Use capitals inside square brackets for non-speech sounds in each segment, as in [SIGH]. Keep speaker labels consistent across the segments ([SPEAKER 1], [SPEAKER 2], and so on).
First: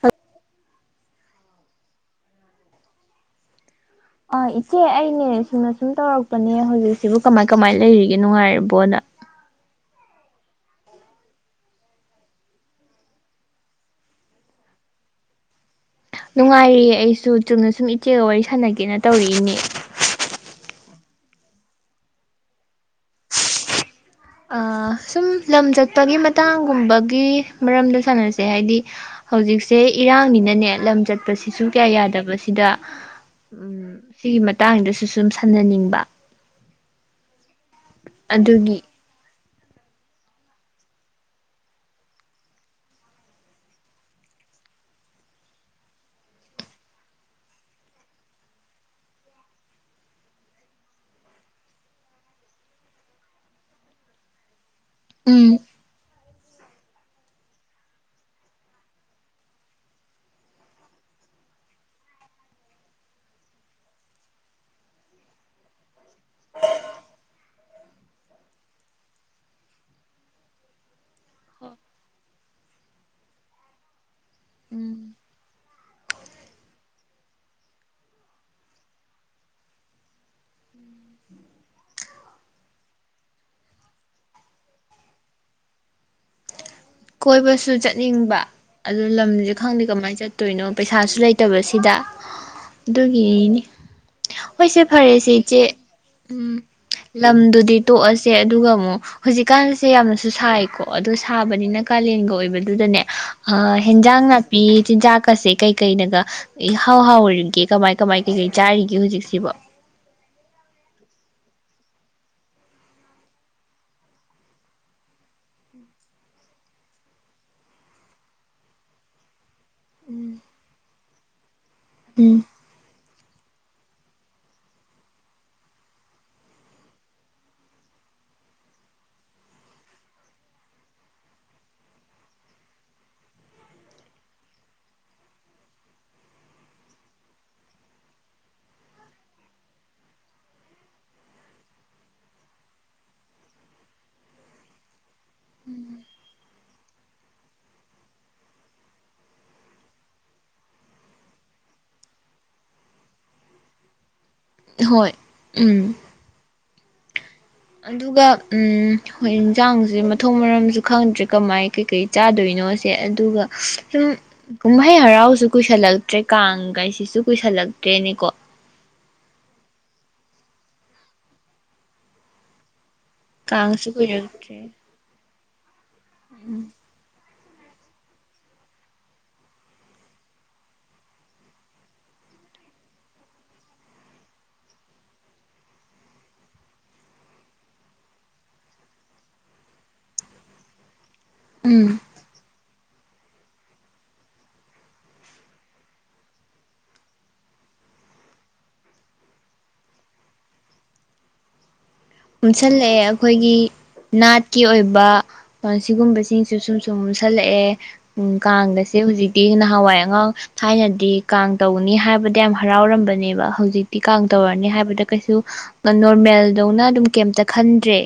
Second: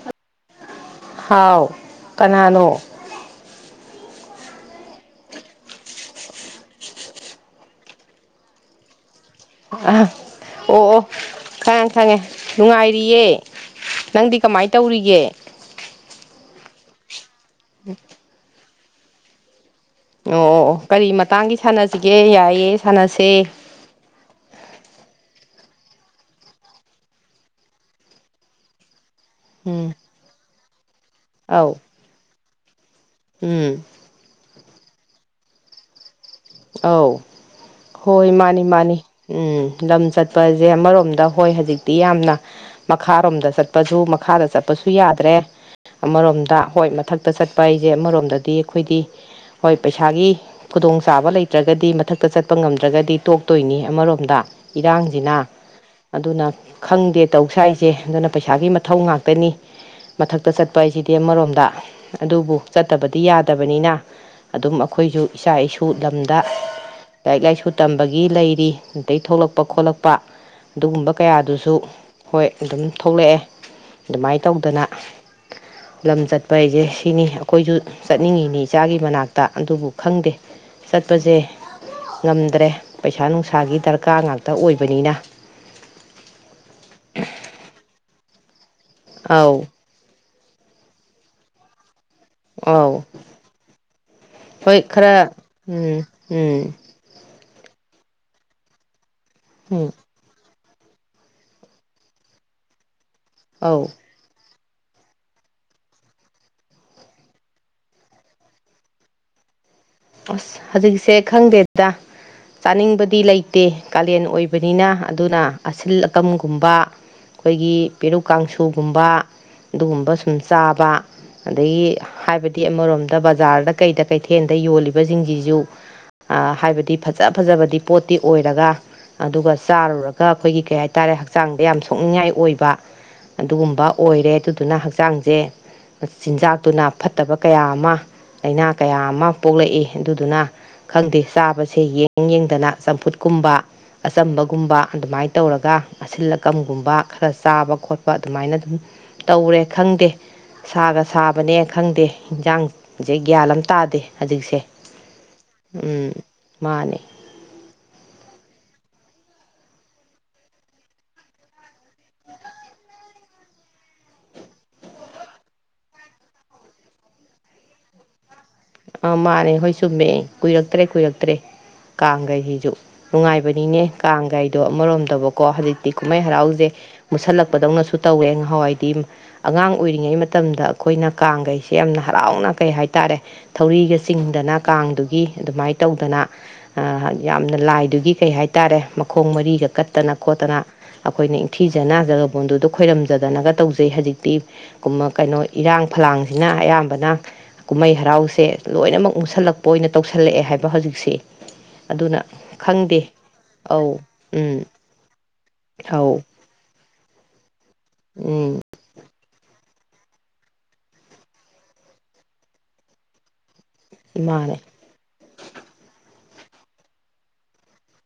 [SPEAKER 1] ꯍ
[SPEAKER 2] ꯍꯥꯎ ꯀꯅꯥꯅꯣ
[SPEAKER 1] ꯑꯥ ꯏꯆꯦ ꯑꯩꯅꯦ ꯁꯨꯝꯅ ꯁꯨꯝ ꯇꯧꯔꯛꯄꯅꯦ ꯍꯧꯖꯤꯛꯁꯤꯕꯨ ꯀꯃꯥꯏ ꯀꯃꯥꯏ ꯂꯩꯔꯤꯒꯦ ꯅꯨꯡꯉꯥꯏꯔꯕꯣꯅ
[SPEAKER 2] ꯑ ꯑꯣ ꯑꯣ ꯈꯪꯉꯦ ꯈꯪꯉꯦ ꯅꯨꯡꯉꯥꯏꯔꯤꯌꯦ ꯅꯪꯗꯤ ꯀꯃꯥꯏꯅ ꯇꯧꯔꯤꯒꯦ
[SPEAKER 1] ꯅꯨꯡꯉꯥꯏꯔꯤꯌꯦ ꯑꯩꯁꯨ ꯆꯨꯝꯅ ꯁꯨꯝ ꯏꯆꯦꯒ ꯋꯥꯔꯤ ꯁꯥꯟꯅ ꯀꯩꯅ ꯇꯧꯔꯛꯏꯅꯦ
[SPEAKER 2] ꯑꯣ ꯑꯣ ꯑꯣ ꯀꯔꯤ ꯃꯇꯥꯡꯒꯤ ꯁꯥꯟꯅꯁꯤꯒꯦ ꯌꯥꯏꯑꯦ ꯁꯥꯟꯅꯁꯦ
[SPEAKER 1] ꯁꯨꯝ ꯂꯝ ꯆꯠꯄꯒꯤ ꯃꯇꯥꯡꯒꯨꯝꯕꯒꯤ ꯃꯔꯝꯗ ꯁꯥꯟꯅꯁꯦ ꯍꯥꯏꯗꯤ ꯍꯧꯖꯤꯛꯁꯦ
[SPEAKER 2] ꯎꯝ
[SPEAKER 1] ꯏꯔꯥꯡꯅꯤꯅꯅꯦ ꯂꯝꯖ꯫ ꯇꯁ ꯁꯤꯁꯨꯨ
[SPEAKER 2] ꯑꯧ
[SPEAKER 1] ꯀꯌꯥ ꯌꯥꯗꯕꯁꯤ ꯗꯥ ꯍꯥ ꯑꯝ
[SPEAKER 2] ꯎꯝ
[SPEAKER 1] ꯁꯤꯒꯤ ꯃꯇꯥꯡꯖꯤꯗꯁꯨ ꯁꯨꯝ ꯈꯟꯅꯅꯤꯡꯕ
[SPEAKER 2] ꯑꯧ ꯍꯣꯏ ꯃꯥꯅꯤ
[SPEAKER 1] ꯑꯗꯨꯒꯤ
[SPEAKER 2] ꯃꯥꯅꯤ ꯎꯝ ꯂꯝ ꯆꯠꯄꯑꯖꯦ ꯑꯃꯔꯣꯝꯗ ꯍꯣꯏ ꯍꯧꯖꯤꯛꯇꯤ ꯌꯥꯝꯅ ꯃꯈꯥꯔꯣꯝꯗ ꯆꯠꯄꯖꯨ ꯃꯈꯥꯗ ꯆꯠꯄꯁꯨ ꯌꯥꯗ꯭ꯔꯦ ꯑꯃꯔꯣꯝꯗ ꯍꯣꯏ ꯃꯊꯛꯇ ꯆꯠꯄ ꯍꯥꯏꯁꯦ ꯑꯃꯔꯣꯝꯗꯗꯤ ꯑꯩꯈꯣꯏꯗꯤ ꯍꯣꯏ ꯄꯩꯁꯥꯒꯤ ꯈꯨꯗꯣꯡ ꯆꯥꯕ ꯂꯩꯇ꯭ꯔꯒꯗꯤ ꯃꯊꯛꯇ ꯆꯠꯄ ꯉꯝꯗ꯭ꯔꯒꯗꯤ ꯇꯣꯛꯇꯣꯏꯅꯤ ꯑꯃꯔꯣꯝꯗ ꯏꯔꯥꯡꯖꯤꯅ
[SPEAKER 1] ꯎꯝ
[SPEAKER 2] ꯑꯗꯨꯅ ꯈꯪꯗꯦ ꯇꯧ ꯁꯏꯁꯦ ꯑꯗꯨꯅ ꯄꯩꯁꯥꯒꯤ ꯃꯊꯧ ꯉꯥꯛꯇꯅꯤ ꯃꯊꯛꯇ ꯆꯠꯄ ꯍꯥꯏꯁꯤꯗꯤ ꯑꯃꯔꯣꯝꯗ ꯑꯗꯨꯕꯨ ꯆꯠꯇꯕꯗꯤ ꯌꯥꯗꯕꯅꯤꯅ ꯑꯗꯨꯝ ꯑꯩꯈꯣꯏꯁꯨ ꯏꯆꯥ ꯏꯁꯨ [UNINTELLIGIBLE] ꯂꯝꯗ ꯂꯥꯏꯔꯤꯛ ꯂꯥꯏꯁꯨ ꯇꯝꯕꯒꯤ ꯂꯩꯔꯤ ꯑꯗꯩ ꯊꯣꯛꯂꯛꯄ ꯈꯣꯠꯂꯛꯄ ꯑꯗꯨꯒꯝꯕ ꯀꯌꯥꯗꯨꯁꯨ ꯍꯣꯏ ꯑꯗꯨꯝ ꯊꯣꯛꯂꯛꯑꯦ ꯑꯗꯨꯃꯥꯏꯅ ꯇꯧꯗꯅ
[SPEAKER 1] ꯎꯝ
[SPEAKER 2] ꯂꯝ ꯆꯠꯄ ꯍꯥꯏꯁꯦ ꯁꯤꯅꯤ ꯑꯩꯈꯣꯏꯁꯨ ꯆꯠꯅꯤꯡꯉꯤꯅꯤ ꯏꯆꯥꯒꯤ ꯃꯅꯥꯛꯇ ꯑꯗꯨꯕꯨ ꯈꯪꯗꯦ ꯆꯠꯄꯖꯦ ꯉꯝꯗ꯭ꯔꯦ ꯄꯩꯁꯥ ꯅꯨꯡꯁꯥꯒꯤ ꯗꯔꯀꯥ ꯉꯥꯛꯇ ꯑꯣꯏꯕꯅꯤꯅ
[SPEAKER 1] ꯀꯣꯏꯕꯁꯨ ꯆꯠꯅꯤꯡꯕ ꯑꯗꯣ ꯂꯝꯖꯦ
[SPEAKER 2] ꯑꯧ
[SPEAKER 1] ꯈꯪꯗꯦ ꯀꯃꯥꯏ ꯆꯠ [UNINTELLIGIBLE] ꯄꯩꯁꯥꯁꯨ ꯂꯩꯇꯕꯁꯤꯗ
[SPEAKER 2] ꯑꯧ
[SPEAKER 1] ꯑꯗꯨꯒꯤꯅꯤꯅꯤ
[SPEAKER 2] ꯍꯣꯏ
[SPEAKER 1] ꯍꯣꯏꯁꯦ
[SPEAKER 2] ꯈꯔ
[SPEAKER 1] ꯐꯔꯦꯁꯦ ꯏꯆꯦ ꯎꯝ ꯂꯝꯗꯨ ꯇꯣꯛꯑꯁꯦ ꯑꯗꯨꯒ ꯑꯃꯨꯛ ꯍꯧꯖꯤꯛꯀꯥꯟꯁꯦ
[SPEAKER 2] ꯎꯝ
[SPEAKER 1] ꯌꯥꯝꯅꯁꯨ ꯁꯥꯏ ꯀꯣ ꯑꯗꯨ ꯁꯥꯕꯅꯤꯅ ꯀꯥꯂꯦꯟꯒ ꯑꯣꯏꯕꯗꯨꯗꯅꯦ ꯍꯥ ꯑ
[SPEAKER 2] ꯑꯧ
[SPEAKER 1] ꯍꯤꯟꯖꯥꯡ ꯅꯠ ꯄꯤꯌꯦ ꯆꯤꯟꯖꯥꯛꯀꯁꯦ ꯀꯩ ꯀꯩꯅꯒ ꯏꯍꯥꯎ ꯍꯥꯎꯔꯤꯒꯦ ꯀꯃꯥꯏ ꯀꯃꯥꯏ ꯀꯩꯀꯩ ꯆꯥꯔꯤꯒꯦ ꯍꯧꯖꯤꯛꯁꯤꯕꯣ
[SPEAKER 2] ꯑꯁ ꯍꯧꯖꯤꯛꯁꯦ ꯈꯪꯗꯦ ꯗꯥ ꯆꯥꯅꯤꯡꯕꯗꯤ ꯂꯩꯇꯦ ꯀꯥꯂꯦꯟ ꯑꯣꯏꯕꯅꯤꯅ ꯑꯗꯨꯅ ꯑꯁꯤꯜ ꯑꯀꯝꯒꯨꯝꯕ ꯑꯩꯈꯣꯏꯒꯤ ꯄꯦꯔꯨꯛ ꯀꯥꯡꯁꯨꯒꯨꯝꯕ ꯑꯗꯨꯒꯨꯝꯕ ꯁꯨꯝ ꯆꯥꯕ ꯑꯗꯒꯤ
[SPEAKER 1] ꯎꯝ
[SPEAKER 2] ꯍꯥꯏꯕꯗꯤ ꯑꯃꯔꯣꯝꯗ ꯕꯖꯥꯔꯗ ꯀꯩꯗ ꯀꯩꯊꯦꯟꯗ ꯌꯣꯜꯂꯤꯕ ꯕ ꯁꯤꯡꯁꯤꯁꯨ ꯍꯥꯏꯕꯗꯤ ꯐꯖ ꯐꯖꯕꯗꯤ ꯄꯣꯠꯇꯤ ꯑꯣꯏꯔꯒ ꯑꯗꯨꯒ ꯆꯥꯔꯨꯔꯒ ꯑꯩꯈꯣꯏꯒꯤ ꯀꯩ ꯍꯥꯏꯇꯥꯔꯦ ꯍꯛꯆꯥꯡꯗ ꯌꯥꯝ ꯁꯣꯛꯅꯤꯡꯉꯥꯏ ꯑꯣꯏꯕ ꯑꯗꯨꯒꯨꯝꯕ ꯑꯣꯏꯔꯦ ꯑꯗꯨꯗꯨꯅ ꯍꯛꯆꯥꯡꯁꯦ ꯆꯤꯟꯖꯥꯛꯇꯨꯅ ꯐꯠꯇꯕ ꯀꯌꯥ ꯑꯃ ꯂꯩꯅꯥ ꯀꯌꯥ ꯑꯃ ꯄꯣꯛꯂꯛꯏ ꯑꯗꯨꯗꯨꯅ ꯈꯪꯗꯦ ꯆꯥꯕꯁꯦ ꯌꯦꯡ ꯌꯦꯡꯗꯅ ꯆꯝꯐꯨꯠꯀꯨꯝꯕ ꯑꯆꯝꯕꯒꯨꯝꯕ ꯑꯗꯨꯃꯥꯏꯅ ꯇꯧꯔꯒ ꯑꯁꯤꯜ ꯑꯀꯝꯒꯨꯝꯕ ꯈꯔ ꯆꯥꯕ ꯈꯣꯠꯄ ꯑꯗꯨꯃꯥꯏꯅ ꯑꯗꯨꯝ ꯇꯧꯔꯦ ꯈꯪꯗꯦ ꯁꯥꯒ ꯁꯥꯕꯅꯦ ꯈꯪꯗꯦ ꯏꯟꯖꯥꯡꯁꯦ ꯒ꯭ꯌꯥꯟ ꯑꯃ ꯇꯥꯗꯦ ꯍꯧꯖꯤꯛꯁꯦ
[SPEAKER 1] ꯍꯣꯏ
[SPEAKER 2] ꯎꯝ ꯃꯥꯅꯦ
[SPEAKER 1] ꯑꯗꯨꯒ ꯎꯝ ꯍꯣꯏ ꯏꯟꯖꯥꯡꯖꯦ ꯃꯊꯣꯡ ꯃꯔꯝꯖꯨ ꯈꯪꯗ꯭ꯔꯦ ꯀꯃꯥꯏ ꯀꯩꯀꯩ ꯆꯥꯗꯣꯏꯅꯣꯁꯦ ꯑꯗꯨꯒ ꯁꯨꯝ ꯀꯨꯝꯍꯩ ꯍꯔꯥꯎꯁꯨ ꯀꯨꯏꯁꯜꯂꯛꯇ꯭ꯔꯦ ꯀꯥꯡ ꯀꯥꯏꯁꯤꯁꯨ ꯀꯨꯏꯁꯜꯂꯛꯇ꯭ꯔꯦꯅꯦꯀꯣ
[SPEAKER 2] ꯑ ꯃꯥꯅꯦ ꯍꯣꯏ ꯆꯨꯝꯃꯦ ꯀꯨꯏꯔꯛꯇ꯭ꯔꯦ ꯀꯨꯏꯔꯛꯇ꯭ꯔꯦ ꯀꯥꯡꯈꯥꯏꯖꯤꯖꯨ ꯅꯨꯡꯉꯥꯏꯕꯅꯤꯅꯦ
[SPEAKER 1] ꯀꯥꯡꯁꯨ
[SPEAKER 2] ꯀꯥꯡꯒꯥꯏꯗꯣ
[SPEAKER 1] ꯀꯨꯏꯔꯛꯇ꯭ꯔꯦ
[SPEAKER 2] ꯑꯃꯔꯣꯝꯗꯕꯣ ꯀꯣ ꯍꯥꯔꯤ ꯀꯨꯝꯍꯩ ꯍꯔꯥꯎꯖꯦ ꯃꯨꯁꯜꯂꯛ ꯄꯗꯧꯅꯁꯨ ꯇꯧꯋꯦ ꯉꯍꯥꯟꯋꯥꯏꯗꯤ ꯑꯉꯥꯡ ꯑꯣꯏꯔꯤꯉꯩ ꯃꯇꯝꯗ ꯑꯩꯈꯣꯏꯅ ꯀꯥꯡꯈꯩꯁꯦ ꯌꯥꯝꯅ ꯍꯔꯥꯎꯅ ꯀꯩ ꯍꯥꯏꯇꯥꯔꯦ ꯊꯧꯔꯤꯒ ꯆꯤꯡꯗꯅ ꯀꯥꯡꯗꯨꯒꯤ ꯑꯗꯨꯃꯥꯏꯅ ꯇꯧꯗꯅ ꯌꯥꯝꯅ ꯂꯥꯏꯗꯨꯒꯤ ꯀꯩ ꯍꯥꯏꯇꯥꯔꯦ ꯃꯈꯣꯡ ꯃꯔꯤꯒ ꯀꯠꯇꯅ ꯈꯣꯠꯇꯅ ꯑꯩꯈꯣꯏꯅ
[SPEAKER 1] ꯎꯝ
[SPEAKER 2] ꯏꯪꯊꯤꯖꯅ ꯖꯒꯕꯣꯟꯗꯨꯗ ꯈꯣꯏꯔꯝ ꯐꯖꯗꯅꯒ ꯇꯧꯖꯩ ꯍꯧꯖꯤꯛꯇꯤ ꯀꯩꯅꯣ ꯏꯔꯥꯡ ꯐꯂꯥꯡꯁꯤꯅ ꯑꯌꯥꯝꯕꯅ ꯀꯨꯝꯍꯩ ꯍꯔꯥꯎꯁꯦ ꯁꯦ ꯂꯣꯏꯅꯃꯛ ꯃꯨꯁꯜꯂꯛꯄ ꯑꯣꯏꯅ ꯇꯧꯁꯜꯂꯛꯑꯦ ꯍꯥꯏꯕ ꯍꯧꯖꯤꯛꯁꯦ ꯑꯗꯨꯅ
[SPEAKER 1] ꯄꯨꯟꯁꯜꯂꯛꯑꯦ
[SPEAKER 2] ꯈꯪꯗꯦ
[SPEAKER 1] ꯑꯩꯈꯣꯏꯒꯤ
[SPEAKER 2] ꯑꯧ ꯎꯝ
[SPEAKER 1] ꯅꯥꯠꯀꯤ ꯑꯣꯏꯕ
[SPEAKER 2] ꯑꯧ
[SPEAKER 1] ꯁꯤꯒꯨꯝꯕꯁꯤꯡꯁ ꯁꯨꯝ ꯇꯨꯝꯁꯜꯂꯛꯑꯦ ꯎꯝ ꯀꯥꯡꯒꯁꯦ ꯍꯧꯖꯤꯛꯇꯤ ꯅꯍꯥꯟ ꯍꯋꯥꯏ ꯑꯉꯥꯡ ꯊꯥꯏꯅꯗꯤ ꯀꯥꯡ ꯇꯧꯅꯤ ꯍꯥꯏꯕꯗ ꯌꯥꯝ ꯍꯔꯥꯎꯔꯝꯕꯅꯦꯕ ꯍꯧꯖꯤꯛꯇꯤ ꯀꯥꯡ
[SPEAKER 2] ꯃꯥꯅꯦ
[SPEAKER 1] ꯇꯧꯔꯅꯤ ꯍꯥꯏꯕꯗ ꯀꯩꯁꯨ ꯉ ꯃꯦꯜꯗꯧꯅ ꯑꯗꯨꯝ ꯀꯩꯝꯇ ꯈꯟꯗ꯭ꯔꯦ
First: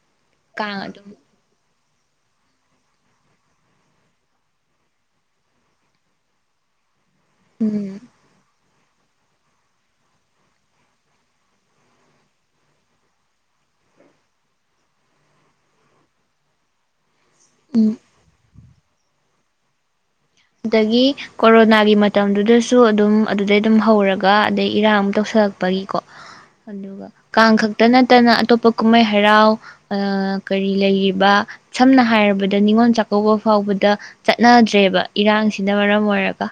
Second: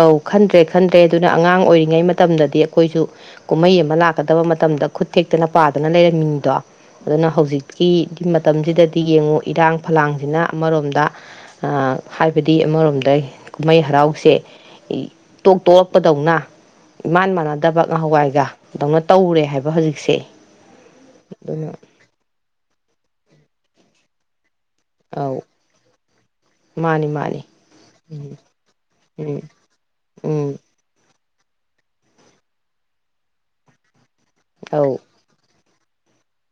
[SPEAKER 2] ꯑꯧ ꯈꯟꯗ꯭ꯔꯦ
[SPEAKER 1] ꯀꯥꯡ
[SPEAKER 2] ꯈꯟꯗ꯭ꯔꯦ
[SPEAKER 1] ꯑꯗꯨꯝ
[SPEAKER 2] ꯑꯗꯨꯅ ꯑꯉꯥꯡ ꯑꯣꯏꯔꯤꯉꯩ ꯉꯩ ꯃꯇꯝꯗꯗꯤ ꯑꯩꯈꯣꯏꯁꯨ ꯀꯨꯝꯍꯩ ꯑꯃ ꯂꯥꯛꯀꯗꯕ ꯃꯇꯝꯗ ꯈꯨꯠ ꯊꯦꯛꯇꯅ ꯄꯥꯗꯅ ꯂꯩꯔꯝꯃꯤꯗꯣ ꯑꯗꯨꯅ
[SPEAKER 1] ꯎꯝ
[SPEAKER 2] ꯍꯧꯖꯤꯛꯀꯤ ꯃꯇꯝꯁꯤꯗꯗꯤ ꯁꯤ ꯌꯦꯡꯉꯨ ꯏꯔꯥꯡ ꯐꯂꯥꯡꯁꯤꯅ ꯑꯃꯔꯣꯝꯗ ꯍꯥꯏꯕꯗꯤ ꯑꯃꯔꯣꯝꯗ ꯀꯨꯝꯍꯩ ꯍꯔꯥꯎꯁꯦ ꯇꯣꯛ ꯇꯣꯛꯂꯛꯄꯗꯧꯅ ꯏꯃꯥꯟ ꯃꯥꯟꯅꯗꯕ
[SPEAKER 1] ꯎꯝ
[SPEAKER 2] ꯉꯥꯍꯧꯋꯥꯏꯒ ꯗꯧꯅ ꯇꯧꯔꯦ ꯍꯥꯏꯕ ꯍꯧꯖꯤꯛꯁꯦ
[SPEAKER 1] ꯑꯗꯒꯤ
[SPEAKER 2] ꯑꯗꯨꯅ
[SPEAKER 1] ꯀꯣꯔꯣꯅꯥꯒꯤ ꯃꯇꯝꯗꯨꯗꯁꯨ ꯑꯗꯨꯝ ꯑꯗꯨꯗꯩ ꯑꯗꯨꯝ ꯍꯧꯔꯒ [UNINTELLIGIBLE] ꯗꯩ ꯏꯔꯥꯡ ꯑꯝ
[SPEAKER 2] ꯑꯧ
[SPEAKER 1] ꯇꯧꯁꯜꯂꯛꯄꯒꯤꯀꯣ
[SPEAKER 2] ꯃꯥꯅꯤ
[SPEAKER 1] ꯑꯗꯨꯒ
[SPEAKER 2] ꯃꯥꯅꯤ
[SPEAKER 1] ꯀꯥꯡ ꯈꯛꯇ ꯅꯠꯇꯅ
[SPEAKER 2] ꯎꯝ
[SPEAKER 1] ꯑꯇꯣꯞꯄ ꯀꯨꯝꯍꯩ
[SPEAKER 2] ꯎꯝ
[SPEAKER 1] ꯍꯔꯥꯎ
[SPEAKER 2] ꯎꯝ
[SPEAKER 1] ꯀꯔꯤ ꯂꯩꯔꯤꯕ ꯁꯝꯅ ꯍꯥꯏꯔꯕꯗ ꯅꯤꯉꯣꯜ ꯆꯥꯛꯀꯧꯕ ꯐꯥꯎꯕꯗ
[SPEAKER 2] ꯑꯧ
[SPEAKER 1] ꯆꯠꯅꯗ꯭ꯔꯦꯕ ꯍꯛꯆꯥꯡꯁꯤꯅ ꯃꯔꯝ ꯑꯣꯏꯔꯒ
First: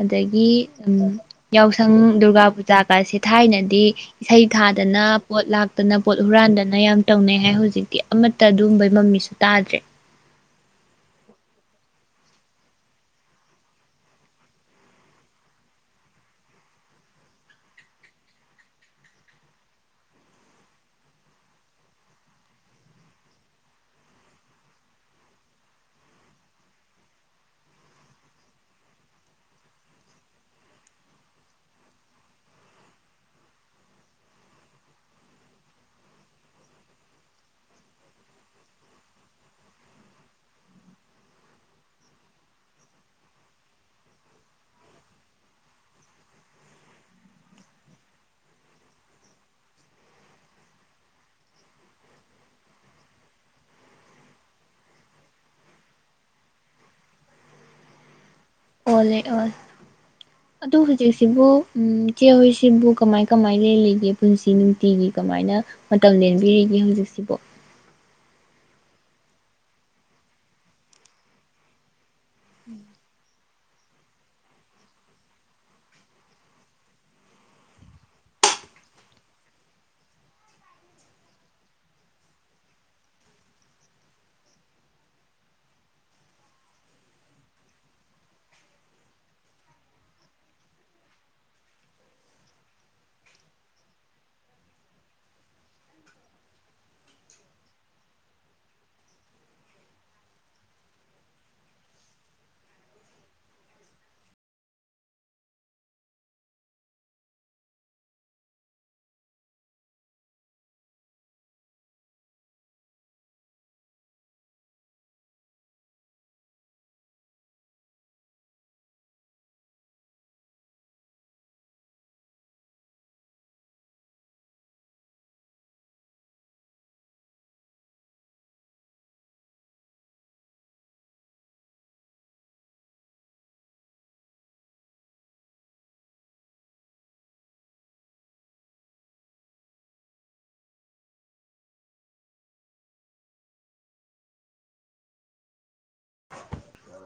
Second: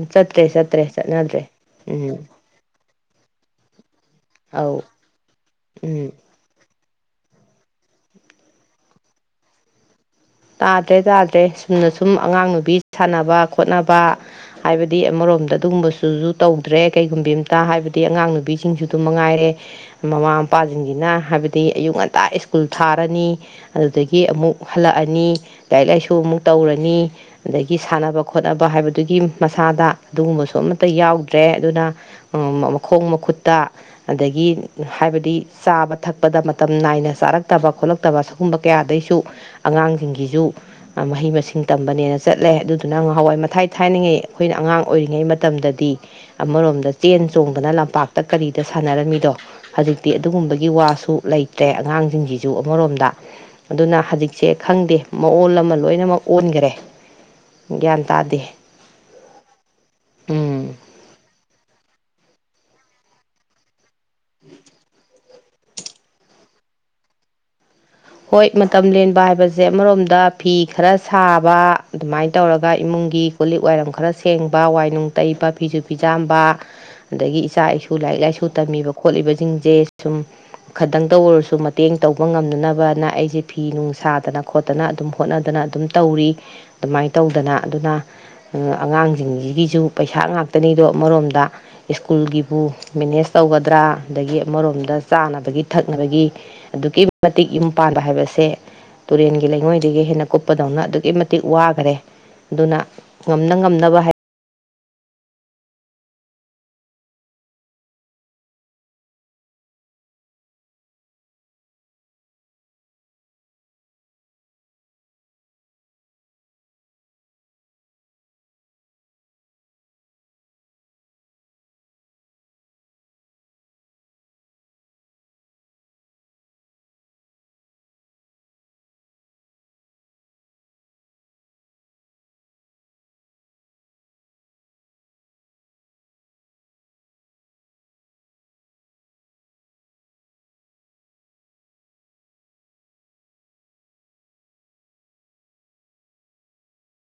[SPEAKER 1] ꯑꯗꯒꯤ
[SPEAKER 2] ꯆꯠꯇ꯭ꯔꯦ ꯆꯠꯇ꯭ꯔꯦ
[SPEAKER 1] ꯎꯝ
[SPEAKER 2] ꯆꯠꯅꯗ꯭ꯔꯦ
[SPEAKER 1] ꯌꯥꯎꯁꯪ
[SPEAKER 2] ꯎꯝ
[SPEAKER 1] ꯗꯨꯔꯒꯥ ꯄꯨꯖꯥꯒꯁꯤ ꯊꯥꯏꯅꯗꯤ ꯏꯁꯩ
[SPEAKER 2] ꯑꯧ
[SPEAKER 1] ꯊꯥꯗꯅ ꯄꯣꯠ ꯂꯥꯛꯇꯅ
[SPEAKER 2] ꯎꯝ
[SPEAKER 1] ꯄꯣꯠ ꯍꯨꯔꯥꯟꯗꯅ ꯌꯥꯝ ꯇꯧꯅꯩ ꯍꯥꯏ ꯍꯧꯖꯤꯛꯇꯤ ꯑꯃꯠꯇ ꯑꯗꯨꯕꯩ ꯃꯃꯤꯁꯨ ꯇꯥꯗ꯭ꯔꯦ
[SPEAKER 2] ꯇꯥꯗ꯭ꯔꯦ ꯇꯥꯗ꯭ꯔꯦ ꯁꯨꯝꯅ ꯁꯨꯝ ꯑꯉꯥꯡ ꯅꯨꯕꯤ ꯁꯥꯟꯅꯕ ꯈꯣꯠꯅꯕ ꯍꯥꯏꯕꯗꯤ ꯑꯃꯔꯣꯝꯗ ꯑꯗꯨꯒꯨꯝꯕꯁꯨꯁꯨ ꯇꯧꯗ꯭ꯔꯦ ꯀꯩꯒꯨꯝꯕꯤ ꯑ ꯑꯃꯇ ꯍꯥꯏꯕꯗꯤ ꯑꯉꯥꯡ ꯅꯨꯕꯤꯁꯤꯡꯁꯨ ꯑꯗꯨꯝ ꯃꯉꯥꯏꯔꯦ ꯃꯃꯥ ꯃꯄꯥꯁꯤꯡꯁꯤꯅ ꯍꯥꯏꯕꯗꯤ ꯑꯌꯨꯛ ꯉꯟꯇꯥ ꯁ꯭ꯀꯨꯜ ꯊꯥꯔꯅꯤ ꯑꯗꯨꯗꯒꯤ ꯑꯃꯨꯛ ꯍꯜꯂꯛꯑꯅꯤ ꯅꯤ ꯂꯥꯏꯔꯤꯛ ꯂꯥꯏꯁꯨ ꯑꯃꯨꯛ ꯇꯧꯔꯅꯤ ꯑꯗꯒꯤ ꯁꯥꯟꯅꯕ ꯈꯣꯠꯅꯕ ꯍꯥꯏꯕꯗꯨꯒꯤ ꯃꯁꯥꯗ ꯑꯗꯨꯒꯨꯝꯕꯁꯨ ꯑꯃꯠꯇ ꯌꯥꯎꯗ꯭ꯔꯦ ꯑꯗꯨꯅ ꯃꯈꯣꯡ ꯃꯈꯨꯠꯇ ꯑꯗꯒꯤ ꯍꯥꯏꯕꯗꯤ ꯆꯥꯕ ꯊꯛꯄꯗ ꯃꯇꯝ ꯅꯥꯏꯅ ꯆꯥꯔꯛꯇꯕ ꯈꯣꯠꯂꯛꯇꯕ ꯁꯤꯒꯨꯝꯕ ꯀꯌꯥꯗꯩꯁꯨ ꯑꯉꯥꯡꯁꯤꯡꯒꯤꯁꯤꯁꯨ ꯃꯍꯩ ꯃꯁꯤꯡ ꯇꯝꯕꯅꯦꯅ ꯆꯠꯂꯦ ꯑꯗꯨꯗꯨꯅ ꯉ ꯃꯍꯍꯥꯟꯋꯥꯏ ꯃꯊꯥꯏ ꯊꯥꯏꯅꯉꯩ ꯑꯩꯈꯣꯏꯅ ꯑꯉꯥꯡ ꯑꯣꯏꯔꯤꯉꯩ ꯃꯇꯝꯗꯗꯤ ꯑꯃꯔꯣꯝꯗ ꯆꯦꯟ ꯆꯣꯡꯗꯅ ꯂꯝꯄꯥꯛꯇ ꯀꯔꯤꯗ ꯁꯥꯟꯅꯔꯝꯃꯤꯗꯣ ꯍꯧꯖꯤꯛꯇꯤ ꯑꯗꯨꯒꯨꯝꯕꯒꯤ ꯋꯥꯁꯨ ꯂꯩꯇ꯭ꯔꯦ ꯑꯉꯥꯡꯁꯤꯡꯁꯤꯁꯨ ꯑꯃꯔꯣꯝꯗ ꯑꯗꯨꯅ ꯍꯧꯖꯤꯛꯁꯦ ꯈꯪꯗꯦ ꯃꯑꯣꯜ ꯑꯃ ꯂꯣꯏꯅꯃꯛ ꯑꯣꯟꯈꯔꯦ ꯒ꯭ꯌꯥꯟ ꯇꯥꯗꯦ
[SPEAKER 1] ꯑꯣꯂꯦ ꯑꯣ
[SPEAKER 2] ꯎꯝ
[SPEAKER 1] ꯑꯗꯨ ꯍꯧꯖꯤꯛꯁꯤꯕꯨ ꯎꯝ ꯆꯦꯍꯣꯏꯁꯤꯕꯨ ꯀꯃꯥꯏ ꯀꯃꯥꯏ ꯂꯜꯂꯤꯒꯦ ꯄꯨꯟꯁꯤ ꯅꯨꯡꯇꯤꯒꯤ ꯀꯃꯥꯏꯅ ꯃꯇꯝ ꯂꯦꯟꯕꯤꯔꯤꯒꯦ ꯍꯧꯖꯤꯛꯁꯤꯕꯨ
[SPEAKER 2] ꯍꯣꯏ ꯃꯇꯝ ꯂꯦꯟꯕ ꯍꯥꯏꯕꯁꯦ ꯑꯃꯔꯣꯝꯗ ꯐꯤ ꯈꯔ ꯁꯥꯕ ꯑꯗꯨꯃꯥꯏꯅ ꯇꯧꯔꯒ ꯏꯃꯨꯡꯒꯤ ꯀꯣ ꯂꯤꯛ ꯋꯥꯏꯔꯝ ꯈꯔ ꯁꯦꯡꯕ ꯋꯥꯏ ꯅꯨꯡ ꯇꯩꯕ ꯐꯤꯁꯨ ꯐꯤꯖꯥꯝꯕ ꯑꯗꯒꯤ ꯏꯆꯥ ꯏꯁꯨ ꯂꯥꯏꯔꯤꯛ ꯂꯥꯏꯁꯨ ꯇꯝꯃꯤꯕ ꯈꯣꯠꯂꯤꯕꯁꯤꯡꯁꯦ ꯁꯨꯝ ꯈꯇꯪꯇ ꯑꯣꯏꯔꯁꯨ ꯃꯇꯦꯡ ꯇꯧꯕ ꯉꯝꯅꯅꯕ ꯑꯗꯨꯅ ꯑꯩꯁꯦ ꯐꯤ ꯅꯨꯡ ꯁꯥꯗꯅ ꯈꯣꯠꯇꯅ ꯑꯗꯨꯝ ꯍꯣꯠꯅꯗꯅ ꯑꯗꯨꯝ ꯇꯧꯔꯤ ꯑꯗꯨꯃꯥꯏꯅ ꯇꯧꯗꯅ ꯑꯗꯨꯅ ꯑꯉꯥꯡꯁꯤꯡꯁꯤꯒꯤꯁꯨ ꯄꯩꯁꯥ ꯉꯥꯛꯇꯅꯤꯗꯣ ꯑꯃꯔꯣꯝꯗ ꯁ꯭ꯀꯨꯜꯒꯤꯕꯨ ꯃꯦꯅꯦꯖ ꯇꯧꯒꯗ꯭ꯔꯥ ꯑꯗꯒꯤ ꯑꯃꯔꯣꯝꯗ ꯆꯥꯅꯕꯒꯤ ꯊꯛꯅꯕꯒꯤ ꯑꯗꯨꯛꯀꯤ ꯃꯇꯤꯛ ꯄꯥꯟꯕ ꯍꯥꯏꯕꯁꯦ ꯇꯨꯔꯦꯟꯒꯤ ꯂꯩꯉꯣꯏꯗꯒꯤ ꯍꯦꯟꯅ ꯀꯨꯞꯄꯗꯧꯅ ꯑꯗꯨꯛꯀꯤ ꯃꯇꯤꯛ ꯋꯥꯈꯔꯦ ꯑꯗꯨꯅ ꯉꯝꯅ ꯉꯝꯅꯕ ꯍꯥꯏ
[SPEAKER 1] [INAUDIBLE]